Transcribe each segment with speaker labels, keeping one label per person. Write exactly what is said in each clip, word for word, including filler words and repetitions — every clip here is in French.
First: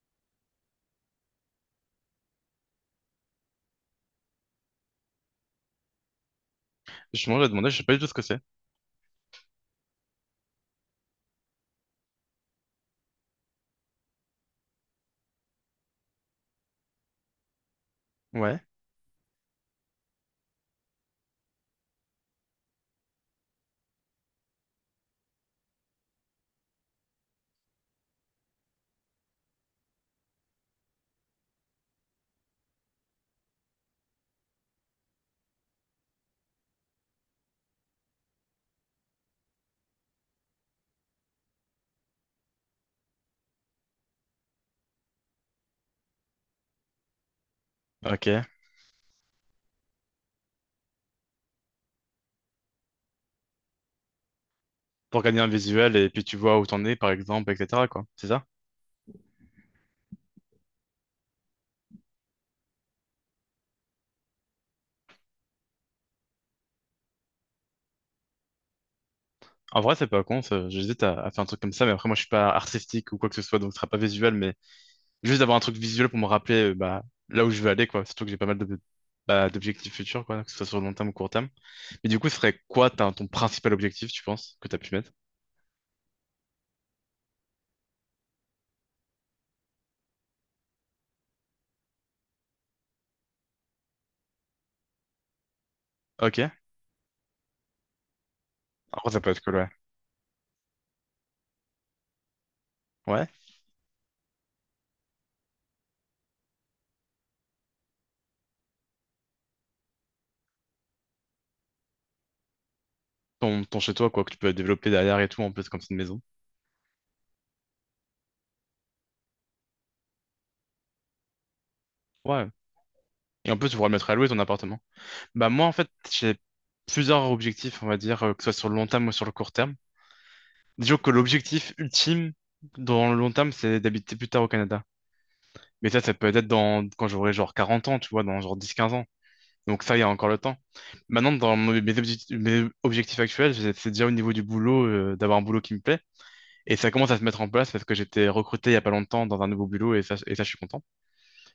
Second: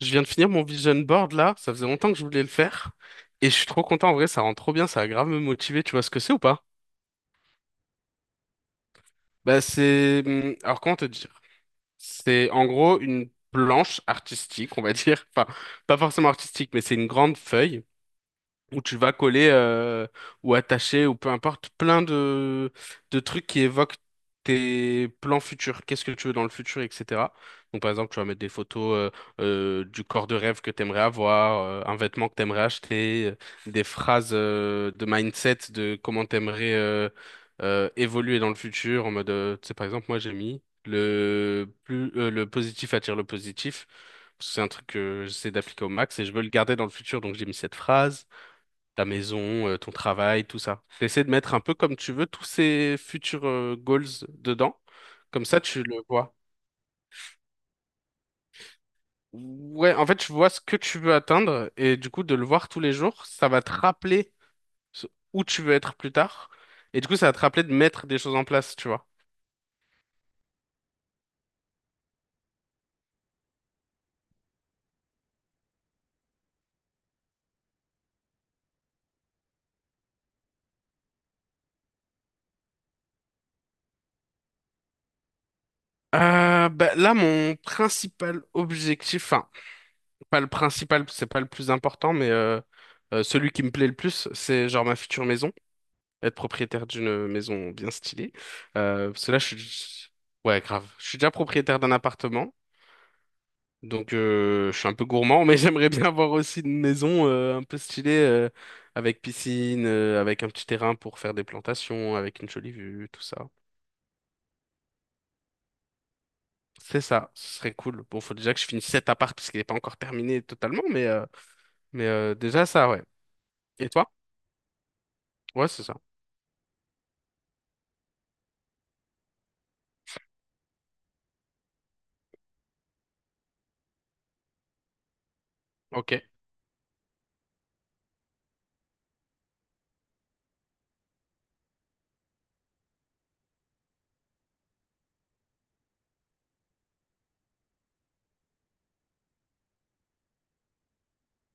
Speaker 1: Je viens de finir mon vision board là, ça faisait longtemps que je voulais le faire. Et je suis trop content, en vrai, ça rend trop bien, ça va grave me motiver, tu vois ce que c'est ou pas?
Speaker 2: Je m'en ai demandé, je sais pas du tout ce que c'est.
Speaker 1: Bah, c'est... hum, Alors comment te dire? C'est en gros une planche artistique, on va dire. Enfin, pas forcément artistique, mais c'est une grande feuille
Speaker 2: Ouais.
Speaker 1: où tu vas coller euh, ou attacher ou peu importe plein de, de trucs qui évoquent tes plans futurs, qu'est-ce que tu veux dans le futur, et cetera. Donc par exemple, tu vas mettre des photos euh, euh, du corps de rêve que tu aimerais avoir, euh, un vêtement que tu aimerais acheter, euh, des phrases euh, de mindset de comment tu aimerais évoluer dans le futur en mode euh, tu sais par exemple, moi j'ai mis Le, plus, euh, le positif attire le positif, parce que c'est un truc que j'essaie d'appliquer au max et je veux le garder dans le futur, donc j'ai mis cette phrase.
Speaker 2: Ok.
Speaker 1: Ta maison, euh, ton travail, tout ça. Essaie de mettre un peu comme tu veux tous ces futurs euh, goals dedans.
Speaker 2: Pour gagner
Speaker 1: Comme
Speaker 2: un
Speaker 1: ça, tu
Speaker 2: visuel
Speaker 1: le
Speaker 2: et puis
Speaker 1: vois.
Speaker 2: tu vois où t'en es, par exemple, et cetera quoi. C'est ça?
Speaker 1: Ouais, en fait, tu vois ce que tu veux atteindre et du coup, de le voir tous les jours, ça va te rappeler ce- où tu veux être plus tard. Et du coup, ça va te rappeler de mettre des choses en place, tu vois.
Speaker 2: En vrai, c'est pas con, ça. J'hésite à, à faire un truc comme ça, mais après, moi, je suis pas artistique ou quoi que ce soit, donc ce sera pas visuel, mais juste d'avoir un truc visuel pour me rappeler, euh, bah, là où je veux aller, quoi. Surtout que j'ai pas mal de, bah, d'objectifs futurs, quoi, que ce soit sur le long terme ou court terme. Mais du coup, ce serait quoi ta- ton principal objectif, tu penses, que t'as pu mettre?
Speaker 1: Euh, bah, là, mon principal objectif, enfin, pas le principal, c'est pas le plus important, mais euh, euh, celui qui me plaît le plus, c'est genre ma future maison. Être
Speaker 2: Ok.
Speaker 1: propriétaire d'une maison bien stylée.
Speaker 2: En
Speaker 1: Euh,
Speaker 2: vrai, ça
Speaker 1: parce
Speaker 2: peut
Speaker 1: que là,
Speaker 2: être cool,
Speaker 1: je
Speaker 2: ouais.
Speaker 1: suis... Ouais, grave. Je suis déjà propriétaire d'un appartement,
Speaker 2: Ouais.
Speaker 1: donc euh, je suis un peu gourmand, mais j'aimerais bien avoir aussi une maison euh, un peu stylée, euh, avec piscine, euh, avec un petit terrain pour faire des plantations, avec une jolie vue, tout ça.
Speaker 2: Ton, ton chez-toi, quoi, que tu peux développer derrière et tout, en plus, comme c'est une maison.
Speaker 1: C'est ça, ce serait cool. Bon, faut déjà que je finisse cet appart, parce qu'il n'est pas encore terminé totalement, mais, euh, mais euh,
Speaker 2: Ouais.
Speaker 1: déjà ça, ouais.
Speaker 2: Et en plus, tu pourras
Speaker 1: Et
Speaker 2: le mettre
Speaker 1: toi?
Speaker 2: à louer ton appartement. Bah moi
Speaker 1: Ouais,
Speaker 2: en
Speaker 1: c'est
Speaker 2: fait
Speaker 1: ça.
Speaker 2: j'ai plusieurs objectifs on va dire euh, que ce soit sur le long terme ou sur le court terme. Disons que l'objectif ultime dans le long terme c'est d'habiter plus tard au Canada. Mais ça ça
Speaker 1: Ok.
Speaker 2: peut être dans quand j'aurai genre quarante ans, tu vois, dans genre dix quinze ans. Donc ça il y a encore le temps. Maintenant dans mes mes objectifs, mes objectifs actuels, j'ai- c'est déjà au niveau du boulot euh, d'avoir un boulot qui me plaît et ça commence à se mettre en place parce que j'étais recruté il y a pas longtemps dans un nouveau boulot et ça et ça je suis content.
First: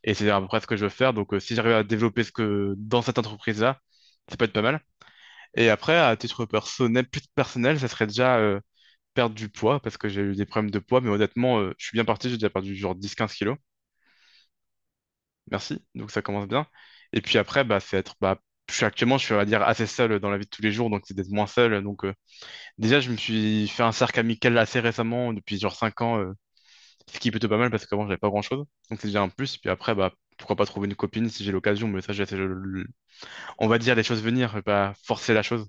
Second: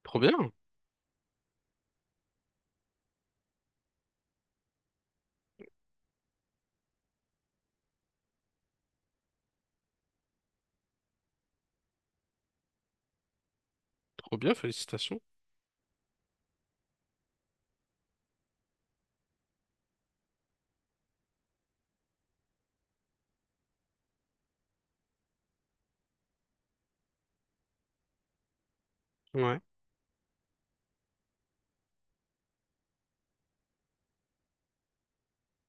Speaker 2: Et
Speaker 1: Trop
Speaker 2: c'est à peu
Speaker 1: bien,
Speaker 2: près ce que je veux faire donc euh, si j'arrive à développer ce que dans cette entreprise-là, ça peut être pas mal. Et après, à titre personnel, plus personnel, ça serait déjà euh, perdre du poids, parce que j'ai eu des problèmes de poids, mais honnêtement, euh, je suis bien parti, j'ai déjà perdu genre dix quinze kilos.
Speaker 1: trop bien, félicitations.
Speaker 2: Merci, donc ça commence bien. Et puis après, bah, c'est être, bah, je suis actuellement, je suis, on va dire, assez seul dans la vie de tous les jours, donc c'est d'être moins seul. Donc euh, déjà, je me suis fait un cercle amical assez récemment, depuis genre cinq ans, euh, ce qui est plutôt pas mal, parce qu'avant, j'avais pas grand-chose. Donc c'est déjà un plus.
Speaker 1: Ouais.
Speaker 2: Puis après, bah, pourquoi pas trouver une copine si j'ai l'occasion, mais ça, je, je- je- on va dire les choses venir, et pas forcer la chose.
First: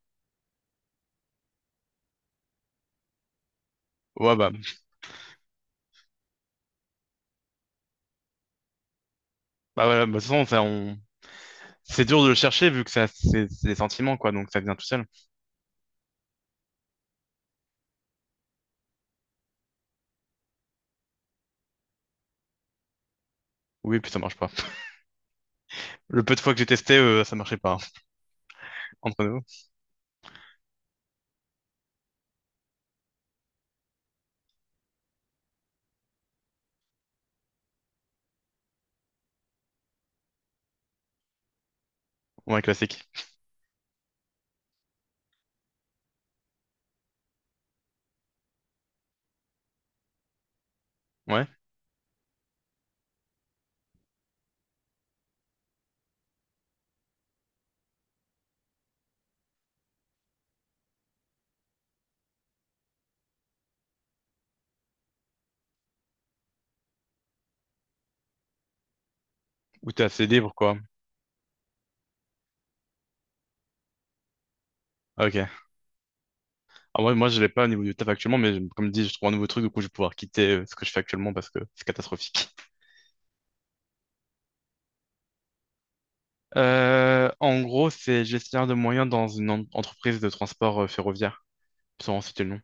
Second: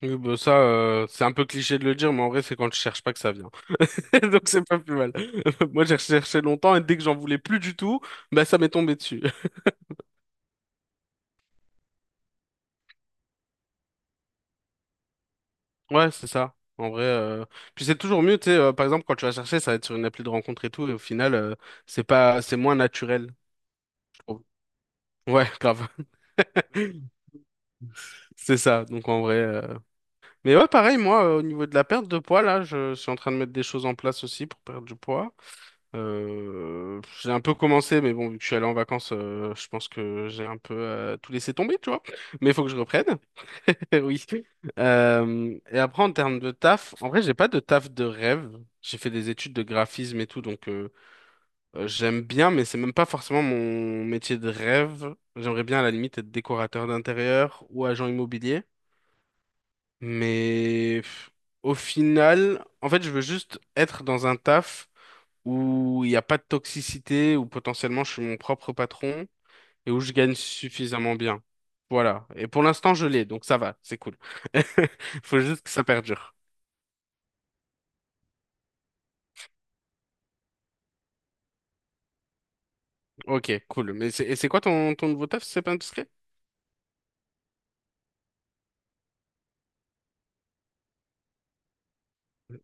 Speaker 1: Oui, bah ça, euh, c'est un peu cliché de le dire, mais en vrai, c'est quand je cherche pas que ça vient.
Speaker 2: Ouais,
Speaker 1: Donc,
Speaker 2: bah,
Speaker 1: c'est pas plus mal. Moi, j'ai recherché longtemps et dès que j'en voulais plus du tout, bah, ça m'est tombé dessus.
Speaker 2: bah voilà, bah, de toute façon, ça, on, c'est dur de le chercher vu que ça, c'est c'est des sentiments, quoi, donc ça vient tout seul.
Speaker 1: Ouais, c'est ça. En vrai, euh, puis c'est toujours mieux, tu sais, euh, par exemple, quand tu vas chercher, ça va être sur une appli de rencontre et tout, et au final, euh, c'est pas, c'est moins naturel,
Speaker 2: Oui, puis ça
Speaker 1: je
Speaker 2: marche
Speaker 1: trouve.
Speaker 2: pas.
Speaker 1: Ouais, grave.
Speaker 2: Le peu de fois que j'ai testé, euh, ça marchait pas, hein,
Speaker 1: C'est ça. Donc, en
Speaker 2: entre
Speaker 1: vrai,
Speaker 2: nous.
Speaker 1: euh, mais ouais, pareil, moi, euh, au niveau de la perte de poids, là, je suis en train de mettre des choses en place aussi pour perdre du poids. Euh, j'ai un peu commencé, mais bon, vu que je suis allé en vacances, euh, je pense que j'ai un peu euh, tout laissé tomber, tu vois. Mais il
Speaker 2: Ouais,
Speaker 1: faut que je reprenne.
Speaker 2: classique.
Speaker 1: Oui. Euh, et après, en termes de taf, en vrai, j'ai pas de taf de rêve. J'ai fait des études de graphisme et tout, donc euh,
Speaker 2: Ouais.
Speaker 1: euh, j'aime bien, mais c'est même pas forcément mon métier de rêve. J'aimerais bien, à la limite, être décorateur d'intérieur ou agent immobilier. Mais pff, au final, en fait, je veux juste être dans un taf où il n'y a pas de toxicité, où potentiellement je suis mon propre patron
Speaker 2: Ou
Speaker 1: et où
Speaker 2: t'es
Speaker 1: je
Speaker 2: assez
Speaker 1: gagne
Speaker 2: libre, quoi.
Speaker 1: suffisamment bien. Voilà. Et pour l'instant, je l'ai, donc ça va, c'est cool.
Speaker 2: Ah,
Speaker 1: Faut
Speaker 2: ok.
Speaker 1: juste que ça perdure.
Speaker 2: Ah, ouais, moi, je l'ai pas au niveau du taf actuellement, mais je- comme dit, je trouve un nouveau truc, du coup, je vais pouvoir quitter euh, ce que je fais actuellement parce que c'est catastrophique.
Speaker 1: Ok, cool. Mais c'est, et c'est quoi ton, ton nouveau taf, si c'est pas indiscret?
Speaker 2: Euh, en gros, c'est gestionnaire de moyens dans une en- entreprise de transport euh, ferroviaire. Sans en citer le nom.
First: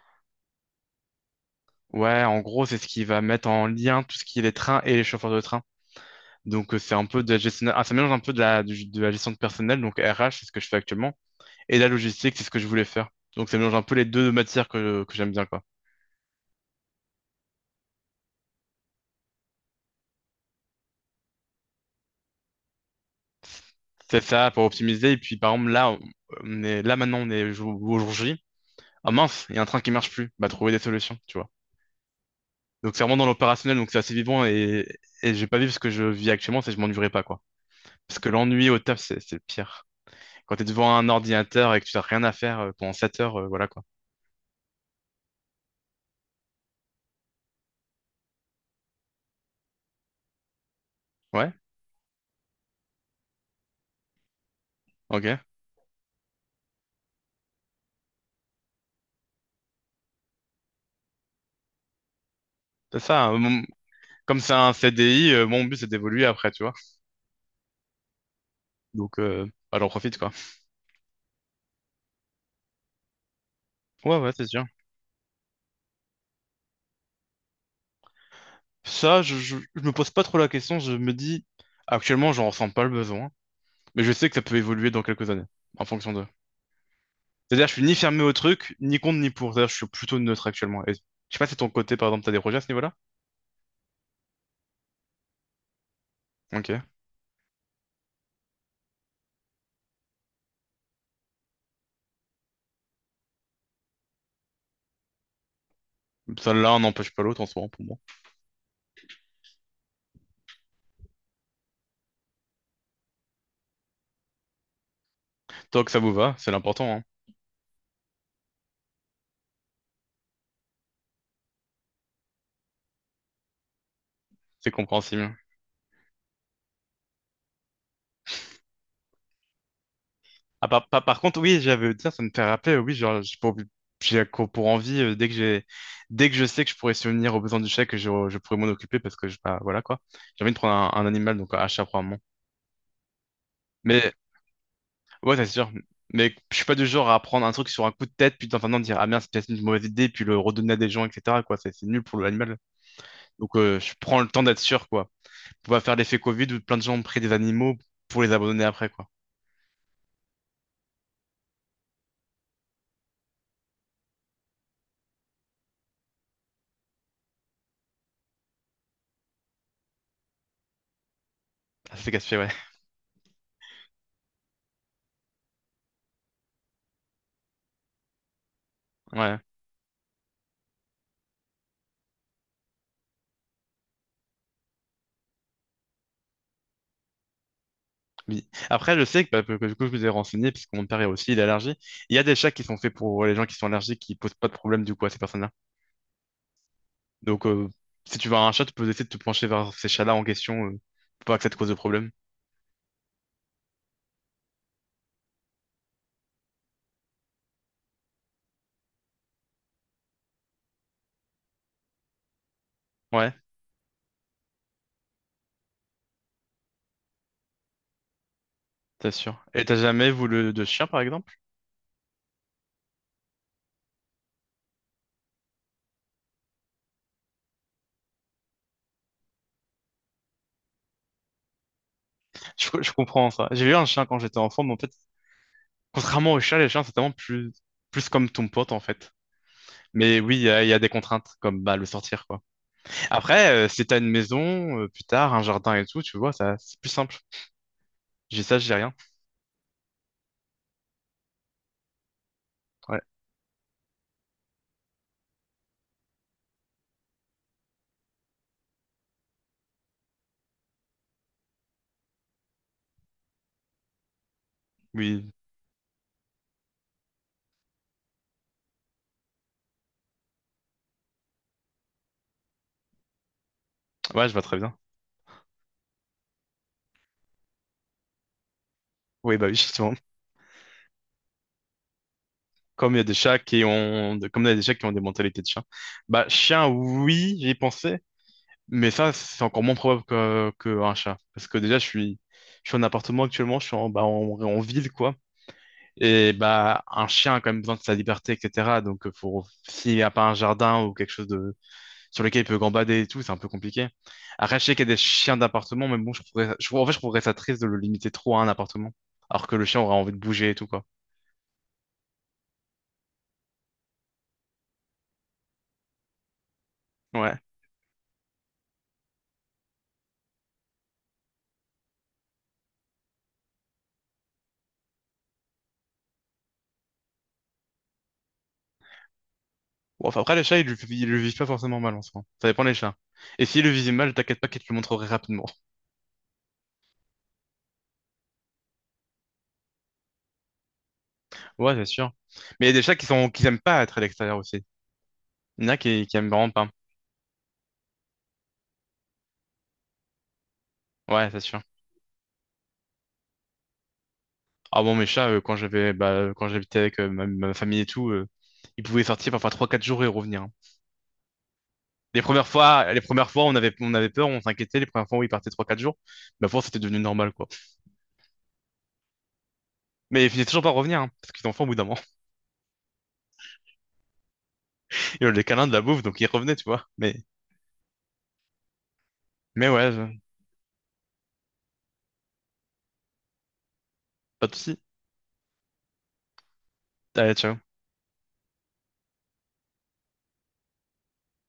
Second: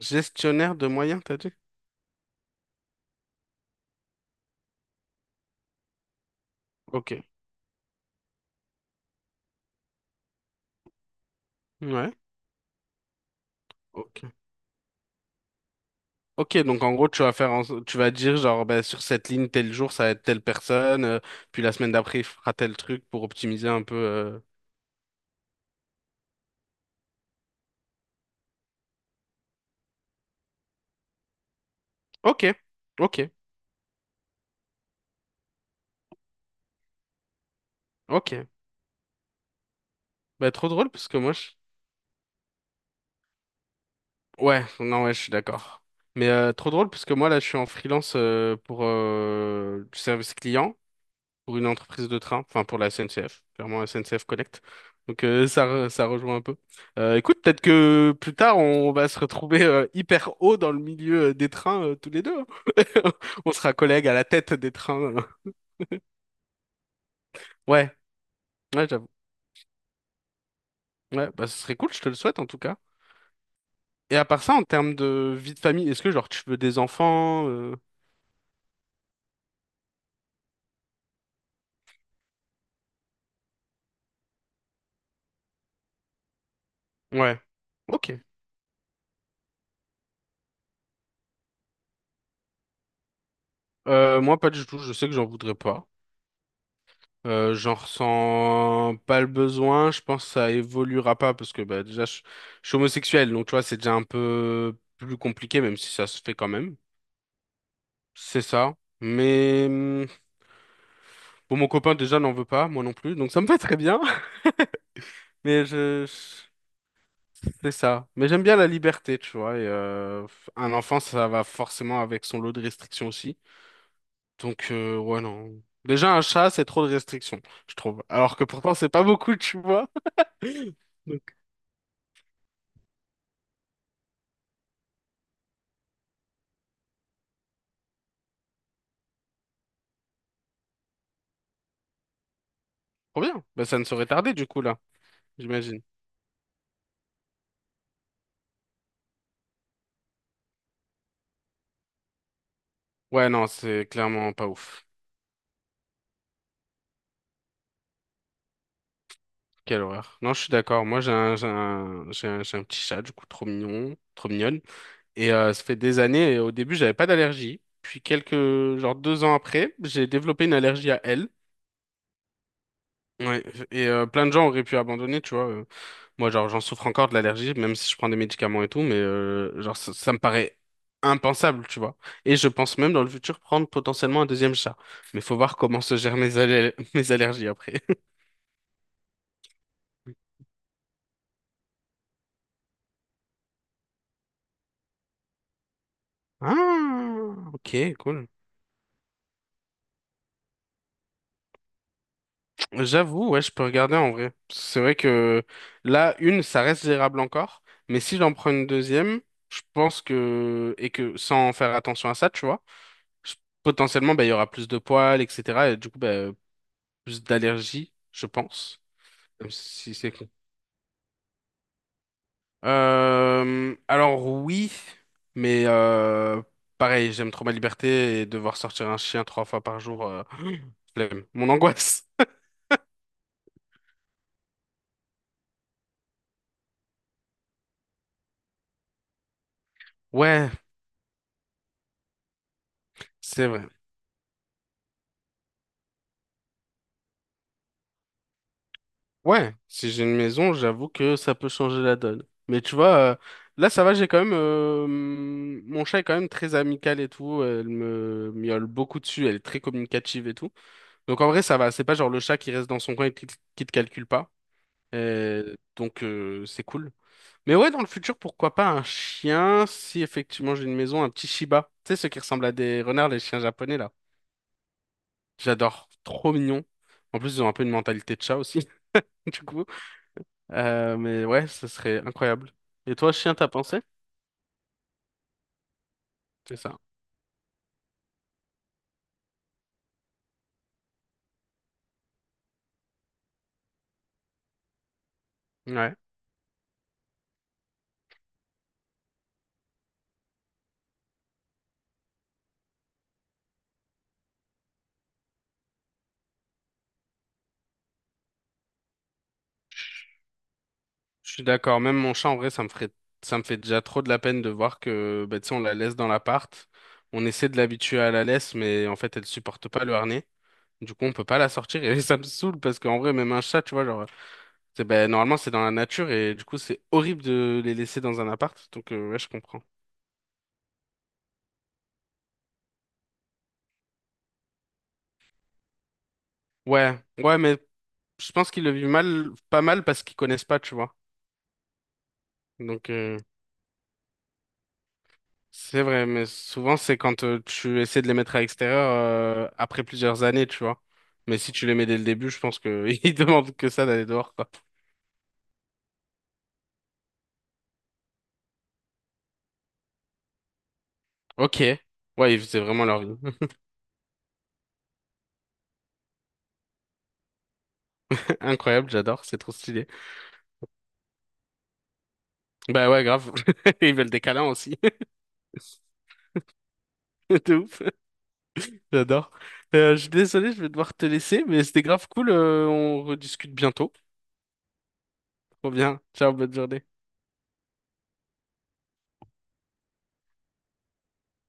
Speaker 1: Gestionnaire de moyens, t'as dit?
Speaker 2: Ouais, en gros, c'est ce qui va mettre en lien tout ce qui est les trains et les chauffeurs de train. Donc, euh, c'est un
Speaker 1: Ok.
Speaker 2: peu de la gestion, ah, ça mélange un peu de la, du- de la gestion de personnel, donc R H, c'est ce que je fais actuellement, et la
Speaker 1: Ouais.
Speaker 2: logistique, c'est ce que je voulais faire. Donc, ça mélange un peu les deux
Speaker 1: Ok.
Speaker 2: matières que, que j'aime bien, quoi.
Speaker 1: Ok, donc en gros, tu vas faire en so- tu vas dire genre bah, sur cette ligne, tel jour, ça va être telle personne, euh, puis la semaine d'après, il fera tel truc pour optimiser un peu.
Speaker 2: C'est
Speaker 1: euh.
Speaker 2: ça, pour optimiser. Et puis, par exemple, là, on on est, là, maintenant, on est jour- au jour J. Ah mince, il y a un train qui marche plus. Bah, trouver des solutions, tu vois.
Speaker 1: Ok.
Speaker 2: Donc, c'est vraiment
Speaker 1: Ok.
Speaker 2: dans l'opérationnel, donc c'est assez vivant et, et j'ai pas vu ce que je vis actuellement, c'est que je m'ennuierai pas, quoi. Parce que
Speaker 1: Ok.
Speaker 2: l'ennui au taf, c'est c'est pire.
Speaker 1: Bah
Speaker 2: Quand tu es
Speaker 1: trop drôle
Speaker 2: devant un
Speaker 1: parce que moi, je...
Speaker 2: ordinateur et que tu n'as rien à faire euh, pendant sept heures, euh, voilà quoi.
Speaker 1: Ouais, non, ouais, je suis d'accord. Mais euh, trop drôle parce que moi là, je suis en freelance euh, pour euh, du service client
Speaker 2: Ouais,
Speaker 1: pour une entreprise de train, enfin pour la S N C F, clairement S N C F Connect. Donc
Speaker 2: ok.
Speaker 1: euh, ça, re- ça rejoint un peu. Euh, écoute, peut-être que plus tard on va se retrouver euh, hyper haut dans le milieu euh, des trains euh, tous les deux,
Speaker 2: C'est
Speaker 1: hein.
Speaker 2: ça. euh,
Speaker 1: On
Speaker 2: mon-
Speaker 1: sera collègues à la
Speaker 2: Comme c'est
Speaker 1: tête des
Speaker 2: un
Speaker 1: trains.
Speaker 2: C D I, euh,
Speaker 1: euh.
Speaker 2: mon but c'est d'évoluer après, tu vois.
Speaker 1: Ouais, ouais, j'avoue.
Speaker 2: Donc, euh, bah, j'en profite quoi.
Speaker 1: Ouais, bah ce serait cool, je te le souhaite en tout cas.
Speaker 2: Ouais,
Speaker 1: Et à
Speaker 2: ouais,
Speaker 1: part
Speaker 2: c'est
Speaker 1: ça, en
Speaker 2: sûr.
Speaker 1: termes de vie de famille, est-ce que genre tu veux des enfants? euh,
Speaker 2: Ça, je, je, je me pose pas trop la question. Je me dis, actuellement, j'en ressens pas le besoin. Mais je sais que ça peut évoluer dans quelques années, en fonction de.
Speaker 1: Ouais.
Speaker 2: C'est-à-dire, je suis ni
Speaker 1: Ok.
Speaker 2: fermé au truc, ni contre, ni pour. C'est-à-dire, je suis plutôt neutre actuellement. Et je sais pas si ton côté, par exemple, t'as des projets à ce niveau-là?
Speaker 1: Euh, moi, pas du tout. Je sais que j'en voudrais pas.
Speaker 2: Ok.
Speaker 1: Euh, j'en ressens pas le besoin. Je pense que ça évoluera pas parce que bah, déjà, je, je suis homosexuel. Donc, tu vois, c'est déjà un peu plus compliqué, même si ça se fait quand
Speaker 2: Ça,
Speaker 1: même.
Speaker 2: l'un n'empêche pas l'autre en ce moment, pour moi.
Speaker 1: C'est ça. Mais hum, bon, mon copain déjà n'en veut pas, moi non plus. Donc, ça me va très bien. Mais
Speaker 2: Tant que ça
Speaker 1: je,
Speaker 2: vous va,
Speaker 1: je-
Speaker 2: c'est l'important, hein.
Speaker 1: c'est ça. Mais j'aime bien la liberté, tu vois. Et, euh, un enfant, ça va forcément avec son lot de restrictions aussi. Donc,
Speaker 2: C'est
Speaker 1: euh, ouais,
Speaker 2: compréhensible.
Speaker 1: non. Déjà, un chat, c'est trop de restrictions je trouve. Alors que pourtant, c'est pas beaucoup, tu vois.
Speaker 2: Ah, par, par, par
Speaker 1: Donc,
Speaker 2: contre, oui, j'avais dire, ça me fait rappeler, euh, oui, genre, j'ai pour, j'ai co- pour envie, euh, dès que j'ai, dès que je sais que je pourrais subvenir aux besoins du chèque, je, je pourrais m'en occuper parce que, je, bah, voilà, quoi. J'ai envie de prendre un, un animal, donc un chat, probablement.
Speaker 1: trop bien. Bah, ça ne saurait
Speaker 2: Mais,
Speaker 1: tarder du coup là,
Speaker 2: ouais, c'est sûr.
Speaker 1: j'imagine.
Speaker 2: Mais je suis pas du genre à prendre un truc sur un coup de tête, puis enfin, non, dire, ah merde, c'est peut-être une mauvaise idée, puis le redonner à des gens, et cetera, quoi. C'est c'est nul pour l'animal.
Speaker 1: Ouais, non,
Speaker 2: Donc, euh,
Speaker 1: c'est
Speaker 2: je prends le
Speaker 1: clairement
Speaker 2: temps
Speaker 1: pas
Speaker 2: d'être
Speaker 1: ouf.
Speaker 2: sûr, quoi. On va faire l'effet Covid où plein de gens ont pris des animaux pour les abandonner après, quoi.
Speaker 1: Quelle horreur. Non, je suis d'accord. Moi, j'ai un, j'ai un, j'ai un, j'ai un petit chat, du coup, trop mignon, trop mignonne. Et euh, ça fait des années, et au début, j'avais pas d'allergie. Puis quelques, genre deux ans après, j'ai développé une allergie à elle.
Speaker 2: Ça, c'est casse-pied, ouais.
Speaker 1: Ouais. Et euh, plein de gens auraient pu abandonner, tu vois. euh, Moi, genre, j'en souffre encore de l'allergie, même si je prends des médicaments et tout, mais
Speaker 2: Ouais.
Speaker 1: euh, genre, ça, ça me paraît impensable, tu vois. Et je pense même dans le futur prendre potentiellement un deuxième chat. Mais faut voir comment se gèrent mes, aller- mes allergies après.
Speaker 2: Oui. Après, je sais que, bah, que que du coup, je vous ai renseigné, puisque mon père est aussi il est allergique. Il y a des chats qui sont faits pour ouais, les gens qui sont allergiques, qui posent pas de problème du coup à ces personnes-là. Donc,
Speaker 1: Ah,
Speaker 2: euh,
Speaker 1: ok,
Speaker 2: si tu
Speaker 1: cool.
Speaker 2: vois un chat, tu peux essayer de te pencher vers ces chats-là en question, euh, pour pas que ça te cause de problème.
Speaker 1: J'avoue, ouais, je peux regarder en vrai. C'est vrai que là, une, ça reste gérable encore, mais si j'en prends une deuxième, je pense que, et que sans faire attention à ça, tu vois,
Speaker 2: Ouais,
Speaker 1: je- potentiellement, bah, il y aura plus de poils, et cetera. Et du coup, bah, plus d'allergies, je pense.
Speaker 2: t'es sûr.
Speaker 1: Même
Speaker 2: Et t'as
Speaker 1: si c'est
Speaker 2: jamais
Speaker 1: con.
Speaker 2: voulu de chien, par exemple?
Speaker 1: Euh, alors oui, mais euh, pareil, j'aime trop ma liberté et devoir sortir un chien trois fois par jour, euh, flemme. Mon angoisse.
Speaker 2: Je, je comprends ça. J'ai eu un chien quand j'étais enfant, mais en fait, contrairement aux chats, les chiens, c'est tellement plus, plus comme ton pote, en fait. Mais oui, il y,
Speaker 1: Ouais,
Speaker 2: a il y a des contraintes, comme bah, le sortir, quoi.
Speaker 1: c'est
Speaker 2: Après,
Speaker 1: vrai.
Speaker 2: euh, si t'as une maison, euh, plus tard, un jardin et tout, tu vois, ça, c'est plus simple. J'ai ça, j'ai rien.
Speaker 1: Ouais, si j'ai une maison, j'avoue que ça peut changer la donne. Mais tu vois,
Speaker 2: Ouais,
Speaker 1: euh, là ça va, j'ai quand même euh, mon chat est quand même très amical et tout. Elle me miaule beaucoup dessus, elle est très communicative et tout. Donc en vrai ça va, c'est pas genre le chat qui reste dans son coin et qui, qui te calcule pas.
Speaker 2: oui,
Speaker 1: Et donc euh, c'est cool. Mais ouais, dans le futur, pourquoi pas un chien si effectivement j'ai une maison, un petit Shiba. Tu sais, ceux qui ressemblent à des renards, les chiens japonais là.
Speaker 2: ouais, je vois très bien.
Speaker 1: J'adore, trop mignon. En plus, ils ont un peu une mentalité de chat aussi,
Speaker 2: Oui,
Speaker 1: du
Speaker 2: bah oui,
Speaker 1: coup.
Speaker 2: justement.
Speaker 1: Euh, mais ouais, ce serait incroyable.
Speaker 2: Comme
Speaker 1: Et
Speaker 2: il y a
Speaker 1: toi,
Speaker 2: des
Speaker 1: chien,
Speaker 2: chats
Speaker 1: t'as
Speaker 2: qui
Speaker 1: pensé?
Speaker 2: ont, de- comme il y a des chats qui ont des mentalités de chien. Bah,
Speaker 1: C'est
Speaker 2: chien,
Speaker 1: ça.
Speaker 2: oui, j'y ai pensé, mais ça, c'est encore moins probable que, qu'un chat. Parce que déjà, je suis, je suis en appartement actuellement, je suis en, bah, en, en ville, quoi.
Speaker 1: Ouais.
Speaker 2: Et bah, un chien a quand même besoin de sa liberté, et cetera. Donc, euh, faut, s'il n'y a pas un jardin ou quelque chose de, sur lesquels il peut gambader et tout, c'est un peu compliqué. Arracher qu'il y a des chiens d'appartement, mais bon, je trouverais, ça- je, en fait, je trouverais ça triste de le limiter trop à un appartement, alors que le chien aurait envie de bouger et tout, quoi.
Speaker 1: Je suis d'accord. Même mon chat, en vrai, ça me ferait, ça me fait déjà trop de la peine de voir que, bah, tu sais, on la laisse dans l'appart. On
Speaker 2: Ouais.
Speaker 1: essaie de l'habituer à la laisse, mais en fait, elle supporte pas le harnais. Du coup, on peut pas la sortir et ça me saoule parce qu'en vrai, même un chat, tu vois, genre. C'est, ben, normalement, c'est dans la nature et du coup, c'est horrible de les laisser dans un appart. Donc, euh, ouais, je comprends.
Speaker 2: Bon, enfin, après, les chats, ils, le- ils le vivent pas forcément mal en soi. Ça dépend des chats. Et s'ils le vivent mal, t'inquiète pas qu'ils te le montreraient rapidement.
Speaker 1: Ouais, ouais, mais je pense qu'ils le vivent mal, pas mal parce qu'ils connaissent pas, tu vois.
Speaker 2: Ouais, c'est sûr. Mais il y a des
Speaker 1: Donc,
Speaker 2: chats qui
Speaker 1: euh,
Speaker 2: sont, qui aiment pas être à l'extérieur aussi. Il y en a
Speaker 1: c'est
Speaker 2: qui,
Speaker 1: vrai,
Speaker 2: qui
Speaker 1: mais
Speaker 2: aiment vraiment pas.
Speaker 1: souvent, c'est quand euh, tu essaies de les mettre à l'extérieur euh, après plusieurs années, tu vois.
Speaker 2: Ouais,
Speaker 1: Mais
Speaker 2: c'est
Speaker 1: si
Speaker 2: sûr.
Speaker 1: tu les mets dès le début, je pense que ils demandent que ça d'aller dehors, quoi.
Speaker 2: Ah bon, mes chats, euh, quand j'avais, bah, quand j'habitais avec euh, ma, ma famille et tout, euh, ils pouvaient sortir parfois trois, quatre jours et revenir.
Speaker 1: Ok.
Speaker 2: Les
Speaker 1: Ouais, ils
Speaker 2: premières
Speaker 1: faisaient vraiment
Speaker 2: fois, les
Speaker 1: leur vie.
Speaker 2: premières fois, on avait, on avait peur, on s'inquiétait. Les premières fois où ils partaient trois quatre jours, bah, pour c'était devenu normal, quoi.
Speaker 1: Incroyable, j'adore, c'est trop stylé.
Speaker 2: Mais ils finissaient toujours par revenir, hein, parce qu'ils ont faim au bout d'un moment.
Speaker 1: Bah ouais, grave. Ils veulent des câlins aussi.
Speaker 2: Ils ont les câlins de la bouffe, donc ils revenaient, tu vois. Mais,
Speaker 1: De ouf. J'adore.
Speaker 2: mais ouais,
Speaker 1: Euh, je suis
Speaker 2: je-
Speaker 1: désolé, je vais devoir te laisser, mais c'était grave cool. Euh, on rediscute bientôt.
Speaker 2: pas de soucis.
Speaker 1: Trop bien. Ciao, bonne journée.
Speaker 2: Allez, ciao.